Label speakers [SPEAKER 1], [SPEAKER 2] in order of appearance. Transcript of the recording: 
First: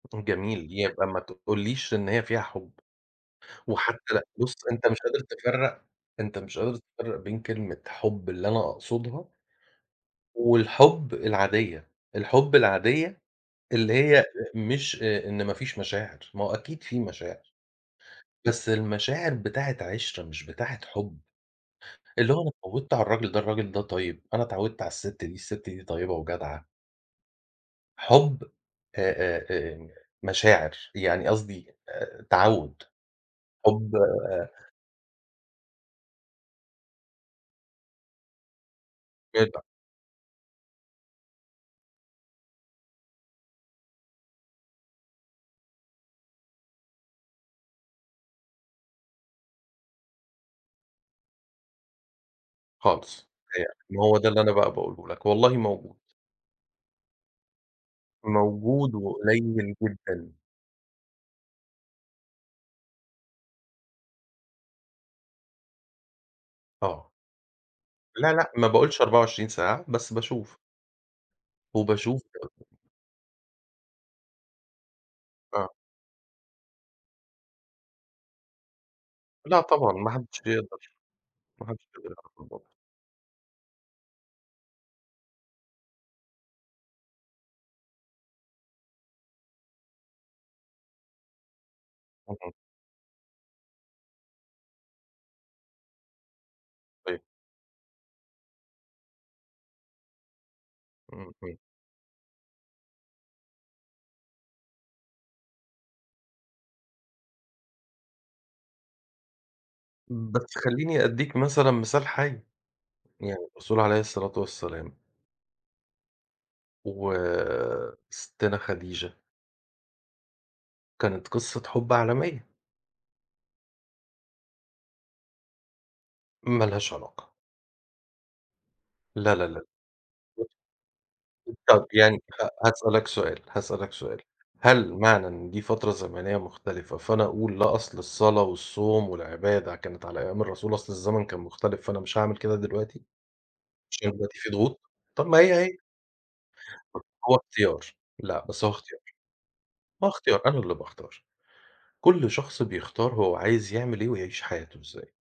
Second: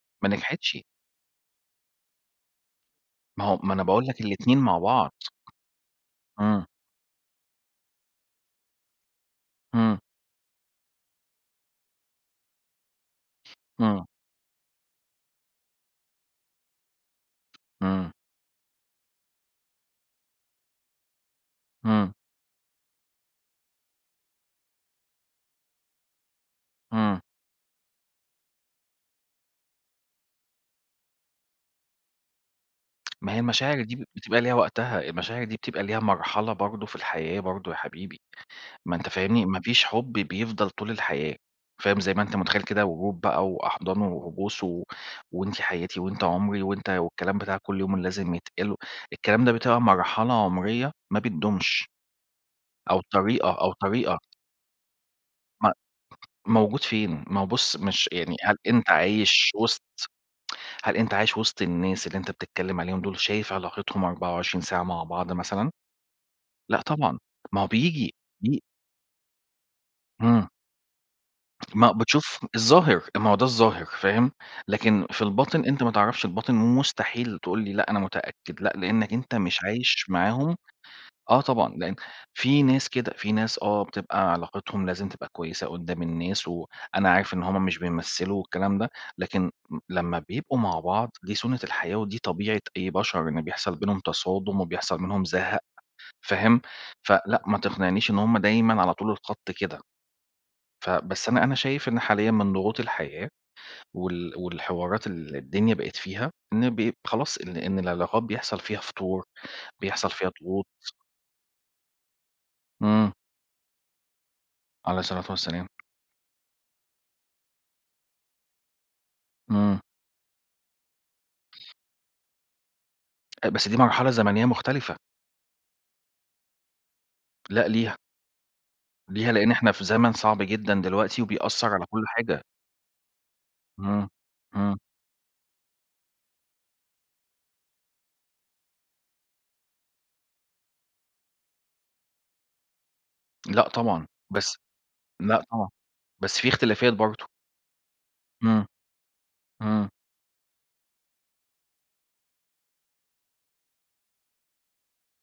[SPEAKER 1] يكون
[SPEAKER 2] ما
[SPEAKER 1] جميل،
[SPEAKER 2] نجحتش.
[SPEAKER 1] يبقى ما تقوليش إن هي فيها حُب،
[SPEAKER 2] ما هو ما أنا باقول
[SPEAKER 1] وحتّى
[SPEAKER 2] لك
[SPEAKER 1] لأ بُصّ،
[SPEAKER 2] الاتنين مع
[SPEAKER 1] أنت مش
[SPEAKER 2] بعض.
[SPEAKER 1] قادر تفرّق أنت مش
[SPEAKER 2] إمم.
[SPEAKER 1] قادر تفرّق بين كلمة حُب اللي أنا أقصدها
[SPEAKER 2] إمم.
[SPEAKER 1] والحُب العادية، الحُب العادية اللي
[SPEAKER 2] إمم.
[SPEAKER 1] هي أ مش آآ إن ما فيش مشاعر، ما هو أكيد في مشاعر.
[SPEAKER 2] إمم.
[SPEAKER 1] بس المشاعر بتاعة عِشرة مش بتاعة حُب،
[SPEAKER 2] إمم.
[SPEAKER 1] اللي هو أنا اتعوّدت على الراجل ده، الراجل ده طيب، أنا اتعوّدت على الست دي، الست دي طيّبة وجدعة.
[SPEAKER 2] إمم.
[SPEAKER 1] حُب آآ آآ آآ مشاعر يعني قصدي آآ تعوّد،
[SPEAKER 2] ما هي المشاعر دي
[SPEAKER 1] حُب
[SPEAKER 2] ب بتبقى
[SPEAKER 1] آآ
[SPEAKER 2] ليها وقتها، المشاعر دي بتبقى ليها مرحلة برضه في الحياة برضه يا حبيبي، ما أنت فاهمني، ما
[SPEAKER 1] [unintelligible]
[SPEAKER 2] فيش حُب بيفضل طول الحياة، فاهم، زي ما أنت متخيّل كده ورود بقى وأحضان وبوس و وأنتِ حياتي وأنت عُمري وأنت والكلام بتاع كلّ يوم اللي لازم يتقال، الكلام ده بتبقى مرحلة عُمريّة ما بتدومش، أو
[SPEAKER 1] خالص،
[SPEAKER 2] طريقة أو
[SPEAKER 1] [unintelligible] ما هو
[SPEAKER 2] طريقة
[SPEAKER 1] ده اللي أنا بقى باقوله لك، والله
[SPEAKER 2] م
[SPEAKER 1] موجود.
[SPEAKER 2] موجود فين؟ ما هو بُصّ مش يعني هل أنت
[SPEAKER 1] موجود
[SPEAKER 2] عايش
[SPEAKER 1] وقليّل
[SPEAKER 2] وِسط
[SPEAKER 1] جدًا.
[SPEAKER 2] هل أنت عايش وِسط الناس اللي أنت بتتكلّم عليهم دُول، شايف علاقتهم 24 ساعة مع بعض مثلًا؟ لأ
[SPEAKER 1] آه.
[SPEAKER 2] طبعًا، ما هو بييجي
[SPEAKER 1] لا، لأ،
[SPEAKER 2] بي
[SPEAKER 1] ما باقولش 24 ساعة، بس
[SPEAKER 2] إمم.
[SPEAKER 1] باشوف.
[SPEAKER 2] ما
[SPEAKER 1] وباشوف
[SPEAKER 2] بتشوف الظاهر، ما هو ده الظاهر فاهم، لكن في الباطن
[SPEAKER 1] آه.
[SPEAKER 2] أنت ما تعرفش الباطن ومستحيل تقول لي لأ أنا متأكد، لأ، لإنّك أنت
[SPEAKER 1] لأ،
[SPEAKER 2] مش
[SPEAKER 1] طبعًا،
[SPEAKER 2] عايش
[SPEAKER 1] ما حدش
[SPEAKER 2] معاهم،
[SPEAKER 1] هيقدر،
[SPEAKER 2] آه
[SPEAKER 1] ما
[SPEAKER 2] طبعًا،
[SPEAKER 1] حدش
[SPEAKER 2] لإن
[SPEAKER 1] هيقدر يعرف
[SPEAKER 2] في
[SPEAKER 1] الباطن.
[SPEAKER 2] ناس كده، في ناس آه بتبقى علاقتهم لازم تبقى كويسة قدّام الناس، وأنا عارف إن هُم مش بيمثّلوا والكلام ده، لكن م لمّا بيبقوا مع بعض دي سُنّة الحياة ودي
[SPEAKER 1] اهم.
[SPEAKER 2] طبيعة أي بشر إن بيحصل بينهم تصادم وبيحصل منهم زهق فاهم،
[SPEAKER 1] طيب.
[SPEAKER 2] فلأ، ما تقنعنيش إن هُم دايمًا على طول الخط كده، ف بس
[SPEAKER 1] اهم.
[SPEAKER 2] أنا أنا شايف إن حاليًا من ضغوط الحياة، وال والحوارات اللي الدنيا بقت فيها ن بيب خلاص إن إن العلاقات بيحصل فيها فُتور، بيحصل فيها
[SPEAKER 1] بس
[SPEAKER 2] ضغوط.
[SPEAKER 1] خلّيني أدّيك مثلًا مثال حَي،
[SPEAKER 2] إمم.
[SPEAKER 1] يعني الرسول عليه الصلاة والسلام
[SPEAKER 2] عليه الصلاة والسلام.
[SPEAKER 1] وسِتّنا خديجة
[SPEAKER 2] إمم.
[SPEAKER 1] كانت قصة حُب عالمية.
[SPEAKER 2] أ بس دي مرحلة زمنية مختلفة.
[SPEAKER 1] ما لهاش علاقة.
[SPEAKER 2] لأ ليها. ليها
[SPEAKER 1] لا، لا،
[SPEAKER 2] لإن
[SPEAKER 1] لا.
[SPEAKER 2] إحنا في زمن صعب جدًا دلوقتي، وبيأثّر على
[SPEAKER 1] طَب
[SPEAKER 2] كلّ
[SPEAKER 1] يعني
[SPEAKER 2] حاجة.
[SPEAKER 1] خ هاسألك سؤال، هاسألك
[SPEAKER 2] إمم.
[SPEAKER 1] سؤال،
[SPEAKER 2] إمم.
[SPEAKER 1] هل معنى إن دي فترة زمنية مختلفة، فأنا أقول لا أصل الصلاة والصوم والعبادة كانت على أيام الرسول، أصل الزمن كان مختلف فأنا مش هاعمل كده دلوقتي،
[SPEAKER 2] لأ طبعًا،
[SPEAKER 1] عشان دلوقتي في
[SPEAKER 2] بس
[SPEAKER 1] ضغوط؟ طَب ما
[SPEAKER 2] لأ
[SPEAKER 1] هي،
[SPEAKER 2] طبعًا،
[SPEAKER 1] هي.
[SPEAKER 2] بس في اختلافات برضه.
[SPEAKER 1] هو اختيار، لأ بس
[SPEAKER 2] إمم،
[SPEAKER 1] هو اختيار،
[SPEAKER 2] إمم.
[SPEAKER 1] هو اختيار، أنا اللي باختار، كلّ شخص بيختار هو عايز يعمل إيه ويعيش حياته إزاي.